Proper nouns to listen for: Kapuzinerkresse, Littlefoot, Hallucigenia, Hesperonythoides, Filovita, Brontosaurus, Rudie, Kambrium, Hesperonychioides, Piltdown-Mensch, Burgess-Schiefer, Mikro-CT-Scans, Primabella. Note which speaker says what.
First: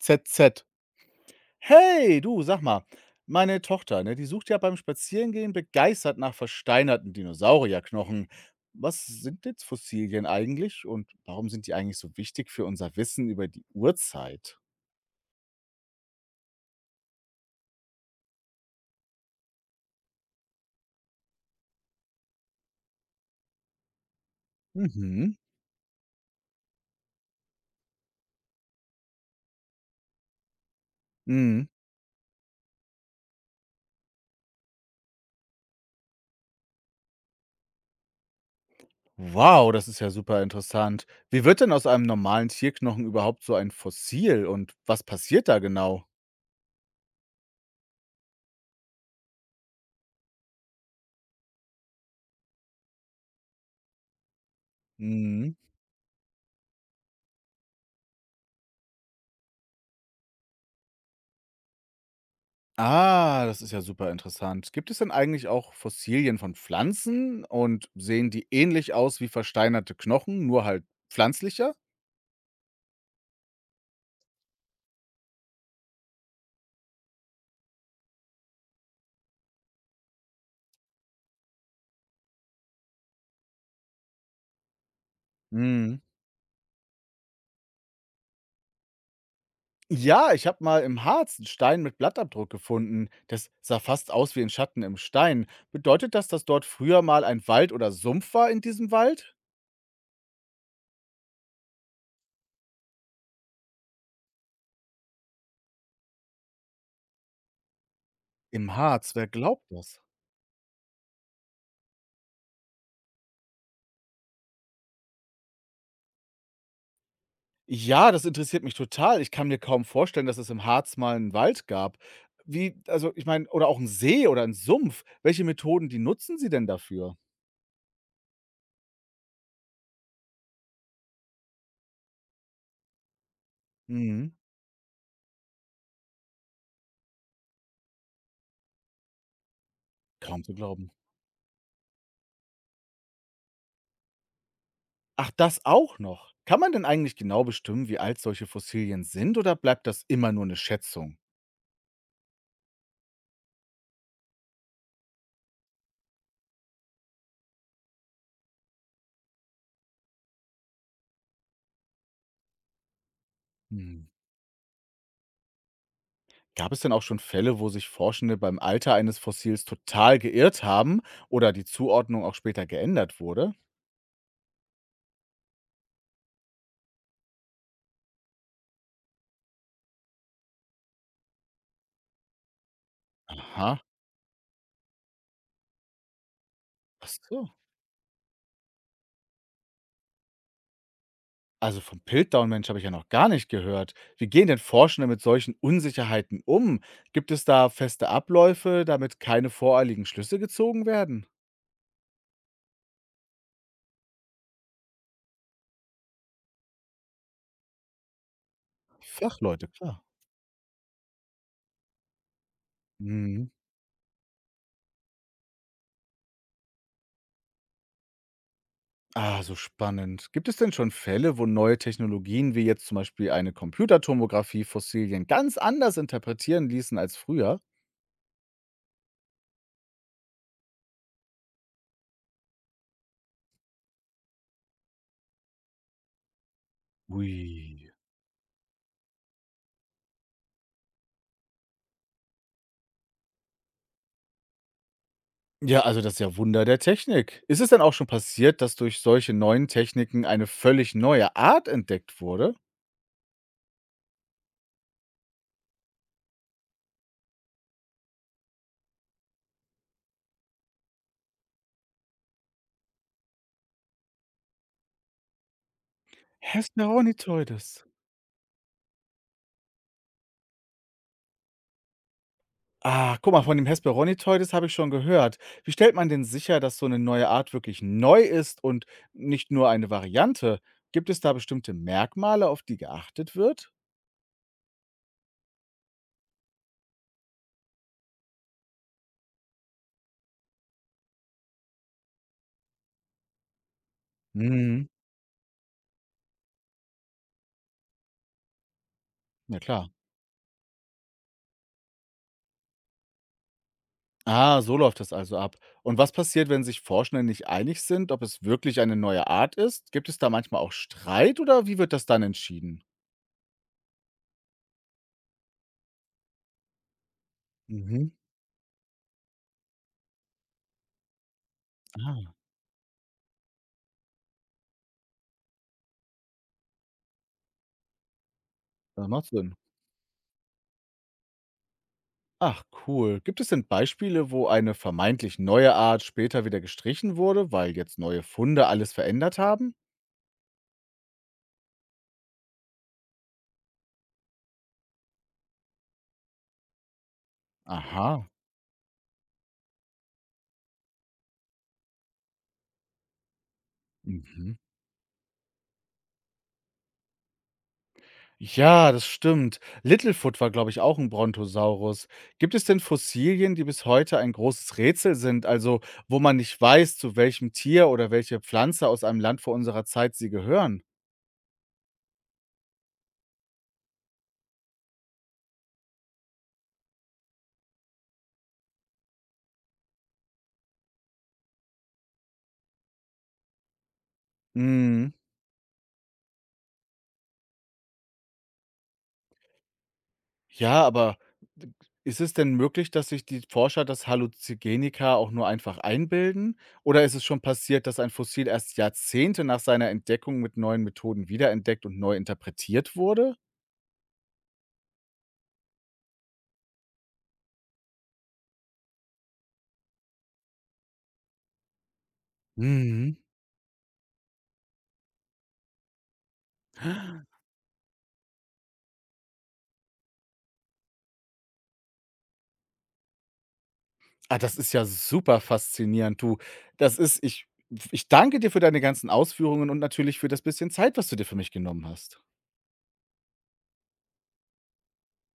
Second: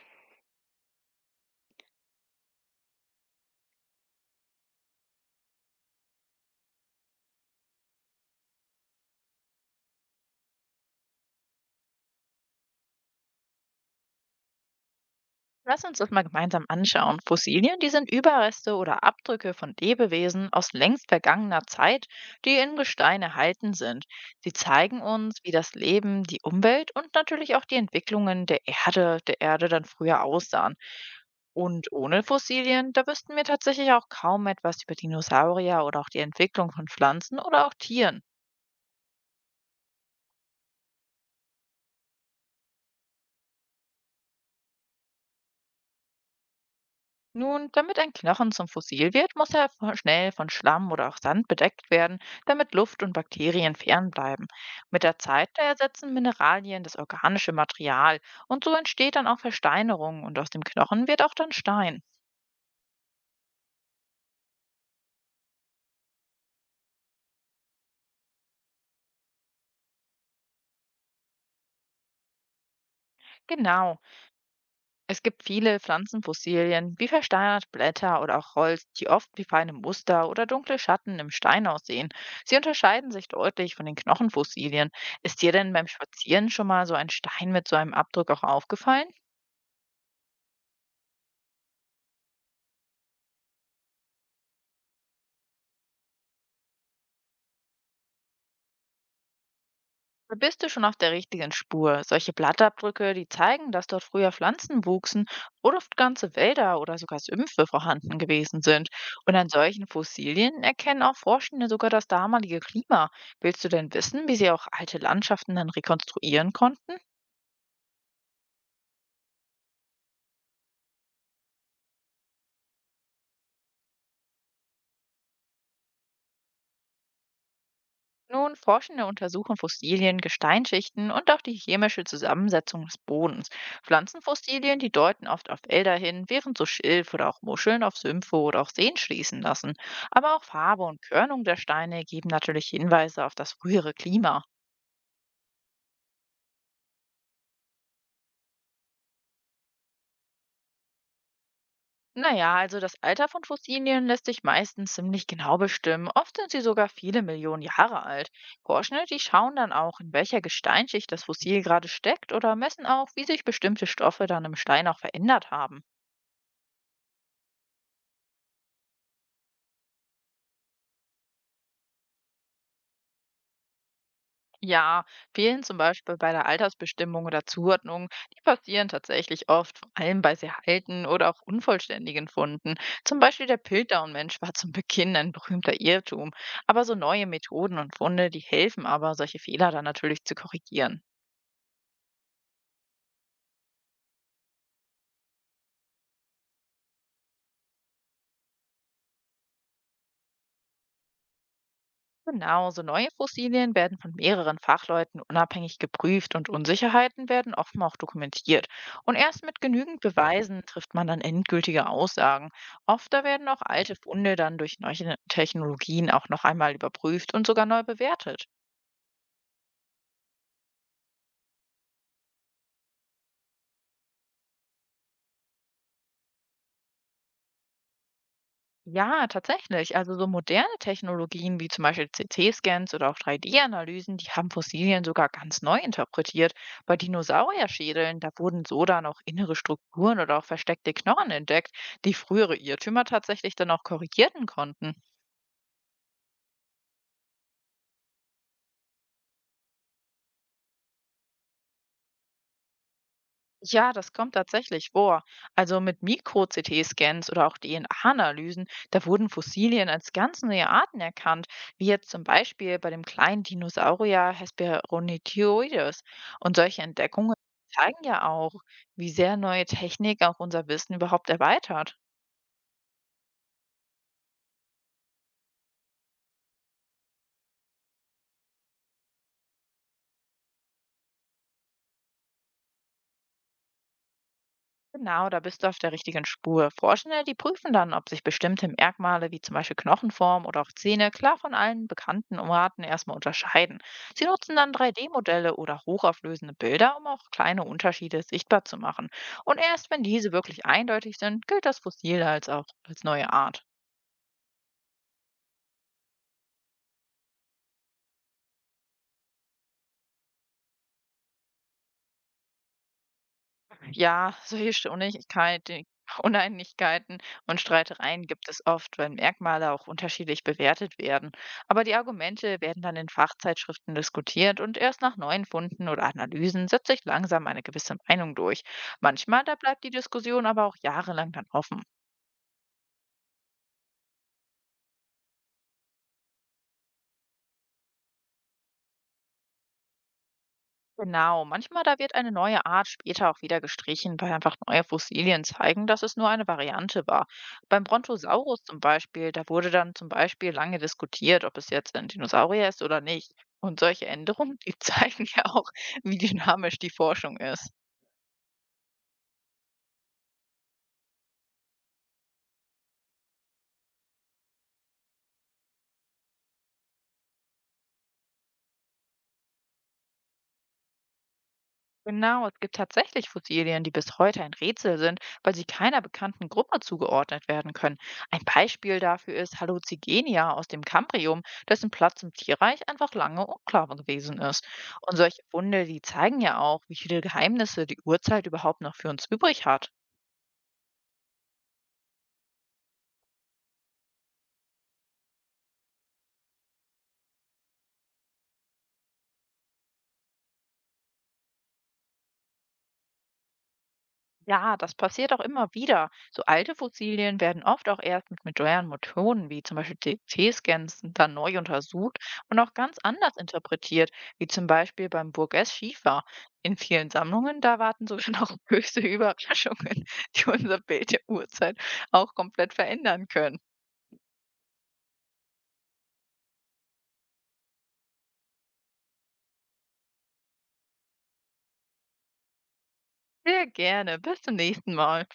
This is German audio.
Speaker 1: ZZ. Hey, du, sag mal, meine Tochter, ne, die sucht ja beim Spazierengehen begeistert nach versteinerten Dinosaurierknochen. Was sind jetzt Fossilien eigentlich und warum sind die eigentlich so wichtig für unser Wissen über die Urzeit?
Speaker 2: Lass uns das mal gemeinsam anschauen. Fossilien, die sind Überreste oder Abdrücke von Lebewesen aus längst vergangener Zeit, die in Gestein erhalten sind. Sie zeigen
Speaker 1: Mhm.
Speaker 2: uns, wie das Leben, die Umwelt und natürlich auch die Entwicklungen der Erde dann früher aussahen.
Speaker 1: Mhm.
Speaker 2: Und ohne Fossilien, da wüssten wir tatsächlich auch kaum etwas über Dinosaurier oder auch die Entwicklung von Pflanzen oder auch Tieren.
Speaker 1: Wow, das ist ja super interessant. Wie wird denn aus einem normalen Tierknochen überhaupt so ein Fossil und was passiert da genau?
Speaker 2: Nun, damit ein Knochen zum Fossil wird, muss er schnell von Schlamm oder auch Sand bedeckt werden, damit Luft und Bakterien fernbleiben. Mit der Zeit
Speaker 1: Mhm.
Speaker 2: da ersetzen Mineralien das organische Material und so entsteht dann auch Versteinerung und aus dem Knochen wird auch dann Stein.
Speaker 1: Ah, das ist ja super interessant. Gibt es denn eigentlich auch Fossilien von Pflanzen und sehen die ähnlich aus wie versteinerte Knochen, nur halt pflanzlicher?
Speaker 2: Genau, es gibt viele Pflanzenfossilien wie versteinerte Blätter oder auch Holz, die oft wie feine Muster oder dunkle Schatten im Stein aussehen. Sie unterscheiden sich deutlich von den Knochenfossilien. Ist dir denn beim
Speaker 1: Mhm.
Speaker 2: Spazieren schon mal so ein Stein mit so einem Abdruck auch aufgefallen?
Speaker 1: Ja, ich habe mal im Harz einen Stein mit Blattabdruck gefunden. Das sah fast aus wie ein Schatten im Stein. Bedeutet das, dass dort früher mal ein Wald oder Sumpf war in diesem Wald?
Speaker 2: Da bist du schon auf der richtigen Spur. Solche Blattabdrücke, die zeigen, dass dort früher Pflanzen wuchsen oder oft ganze Wälder oder sogar Sümpfe vorhanden gewesen
Speaker 1: Im
Speaker 2: sind.
Speaker 1: Harz, wer
Speaker 2: Und an
Speaker 1: glaubt
Speaker 2: solchen
Speaker 1: das?
Speaker 2: Fossilien erkennen auch Forschende sogar das damalige Klima. Willst du denn wissen, wie sie auch alte Landschaften dann rekonstruieren konnten?
Speaker 1: Ja, das interessiert mich total. Ich kann mir kaum vorstellen, dass es im Harz mal 'n Wald gab. Wie also, ich meine oder auch 'n See oder 'n Sumpf. Welche Methoden, die nutzen sie denn dafür?
Speaker 2: Nun, Forschende untersuchen Fossilien, Gesteinsschichten und auch die chemische Zusammensetzung des Bodens.
Speaker 1: Mhm,
Speaker 2: Pflanzenfossilien, die deuten oft auf Wälder hin, während so Schilf oder auch Muscheln auf Sümpfe oder auch Seen schließen lassen. Aber
Speaker 1: kaum
Speaker 2: auch
Speaker 1: zu
Speaker 2: Farbe
Speaker 1: glauben.
Speaker 2: und Körnung der Steine geben natürlich Hinweise auf das frühere Klima.
Speaker 1: Ach, das auch noch. Kann man denn eigentlich genau bestimmen, wie alt solche Fossilien sind oder bleibt das immer nur 'ne Schätzung?
Speaker 2: Naja, also das Alter von Fossilien lässt sich meistens ziemlich genau bestimmen. Oft sind sie sogar viele Millionen Jahre alt. Forscher, die schauen dann auch, in welcher Gesteinsschicht das Fossil gerade steckt oder messen auch, wie sich bestimmte
Speaker 1: Mhm.
Speaker 2: Stoffe dann im Stein auch verändert haben.
Speaker 1: Gab es denn auch schon Fälle, wo sich Forschende beim Alter eines Fossils total geirrt haben oder die Zuordnung auch später geändert wurde?
Speaker 2: Ja, Fehlen zum Beispiel bei der Altersbestimmung oder Zuordnung, die passieren tatsächlich oft, vor allem bei sehr alten oder auch unvollständigen Funden. Zum Beispiel der
Speaker 1: Aha,
Speaker 2: Piltdown-Mensch war zum Beginn ein berühmter Irrtum. Aber so
Speaker 1: ach
Speaker 2: neue
Speaker 1: so.
Speaker 2: Methoden und Funde, die helfen aber, solche Fehler dann natürlich zu korrigieren.
Speaker 1: Also vom Piltdown-Mensch habe ich ja noch gar nicht gehört. Wie gehen denn Forschende mit solchen Unsicherheiten um? Gibt es da feste Abläufe, damit keine voreiligen Schlüsse gezogen werden?
Speaker 2: Genau, so neue Fossilien werden von mehreren Fachleuten unabhängig geprüft und Unsicherheiten werden offen auch dokumentiert. Und erst mit
Speaker 1: Fachleute,
Speaker 2: genügend
Speaker 1: klar.
Speaker 2: Beweisen trifft man dann endgültige Aussagen. Oft da
Speaker 1: Mhm.
Speaker 2: werden auch alte Funde dann durch neue Technologien auch noch einmal überprüft und sogar neu bewertet.
Speaker 1: Ah, so spannend. Gibt es denn schon Fälle, wo neue Technologien wie jetzt zum Beispiel eine Computertomographie Fossilien ganz anders interpretieren ließen als früher?
Speaker 2: Ja, tatsächlich. Also so moderne Technologien wie zum Beispiel CT-Scans oder auch 3D-Analysen, die haben Fossilien sogar ganz neu interpretiert. Bei
Speaker 1: Ui.
Speaker 2: Dinosaurierschädeln, da wurden so dann auch innere Strukturen oder auch versteckte Knochen entdeckt, die frühere Irrtümer tatsächlich dann auch korrigieren konnten.
Speaker 1: Ja, also das ist ja Wunder der Technik. Ist es denn auch schon passiert, dass durch solche neuen Techniken eine völlig neue Art entdeckt wurde?
Speaker 2: Ja, das kommt tatsächlich vor. Also mit Mikro-CT-Scans oder auch DNA-Analysen, da wurden Fossilien als ganz neue Arten erkannt, wie jetzt zum Beispiel bei dem kleinen Dinosaurier Hesperonychioides. Und solche Entdeckungen
Speaker 1: Hesperonythoides.
Speaker 2: zeigen ja auch, wie sehr neue Technik auch unser Wissen überhaupt erweitert.
Speaker 1: Ah, guck mal, von dem Hesperonythoides habe ich schon gehört. Wie stellt man denn sicher, dass so eine neue Art wirklich neu ist und nicht nur eine Variante? Gibt es da bestimmte Merkmale, auf die geachtet wird?
Speaker 2: Genau, da bist du auf der richtigen Spur. Forschende, die prüfen dann, ob sich bestimmte Merkmale wie zum Beispiel Knochenform oder auch Zähne klar von allen bekannten Arten erstmal unterscheiden. Sie nutzen dann
Speaker 1: Mhm,
Speaker 2: 3D-Modelle oder hochauflösende Bilder, um auch kleine Unterschiede sichtbar zu machen. Und
Speaker 1: na klar.
Speaker 2: erst wenn diese wirklich eindeutig sind, gilt das Fossil als auch als neue Art.
Speaker 1: Ah, so läuft das also ab. Und was passiert, wenn sich Forschende nicht einig sind, ob es wirklich eine neue Art ist? Gibt es da manchmal auch Streit oder wie wird das dann entschieden?
Speaker 2: Ja, solche Uneinigkeiten und
Speaker 1: Mhm.
Speaker 2: Streitereien gibt es oft, wenn Merkmale auch unterschiedlich bewertet werden. Aber die
Speaker 1: Ah,
Speaker 2: Argumente werden dann in Fachzeitschriften diskutiert und erst nach neuen Funden oder Analysen setzt sich langsam eine gewisse Meinung durch.
Speaker 1: das macht
Speaker 2: Manchmal,
Speaker 1: Sinn.
Speaker 2: da bleibt die Diskussion aber auch jahrelang dann offen.
Speaker 1: Ach cool. Gibt es denn Beispiele, wo eine vermeintlich neue Art später wieder gestrichen wurde, weil jetzt neue Funde alles verändert haben?
Speaker 2: Genau, manchmal da wird eine neue Art später auch wieder gestrichen, weil einfach neue Fossilien zeigen, dass es nur eine Variante war. Beim
Speaker 1: Aha.
Speaker 2: Brontosaurus zum Beispiel, da wurde dann zum Beispiel lange diskutiert, ob es jetzt ein Dinosaurier ist oder nicht. Und solche
Speaker 1: Mhm.
Speaker 2: Änderungen, die zeigen ja auch, wie dynamisch die Forschung ist.
Speaker 1: Ja, das stimmt. Littlefoot war, glaube ich, auch ein Brontosaurus. Gibt es denn Fossilien, die bis heute ein großes Rätsel sind, also wo man nicht weiß, zu welchem Tier oder welche Pflanze aus einem Land vor unserer Zeit sie gehören?
Speaker 2: Genau, es gibt tatsächlich Fossilien, die bis heute ein Rätsel sind, weil sie keiner bekannten Gruppe zugeordnet werden können. Ein Beispiel dafür ist Hallucigenia aus dem Kambrium, dessen Platz im Tierreich einfach lange unklar gewesen ist.
Speaker 1: Hm,
Speaker 2: Und solche Funde, die zeigen ja auch, wie viele Geheimnisse die Urzeit überhaupt noch für uns übrig hat.
Speaker 1: ja, aber d ist es denn möglich, dass sich die Forscher das Halluzigenika auch nur einfach einbilden? Oder ist es schon passiert, dass ein Fossil erst Jahrzehnte nach seiner Entdeckung mit neuen Methoden wiederentdeckt und neu interpretiert wurde?
Speaker 2: Ja, das passiert auch immer wieder. So alte Fossilien werden oft auch erst mit modernen Methoden wie zum Beispiel CT-Scans dann neu untersucht und auch ganz
Speaker 1: Mhm.
Speaker 2: anders interpretiert, wie zum Beispiel beim Burgess-Schiefer. In vielen Sammlungen, da warten sogar noch höchste Überraschungen, die unser Bild der Urzeit auch komplett verändern können.
Speaker 1: Ah, das ist ja super faszinierend, du. Das ist ich ich danke dir für deine ganzen Ausführungen und natürlich für das bisschen Zeit, was du dir für mich genommen hast.
Speaker 2: Sehr gerne. Bis zum nächsten Mal.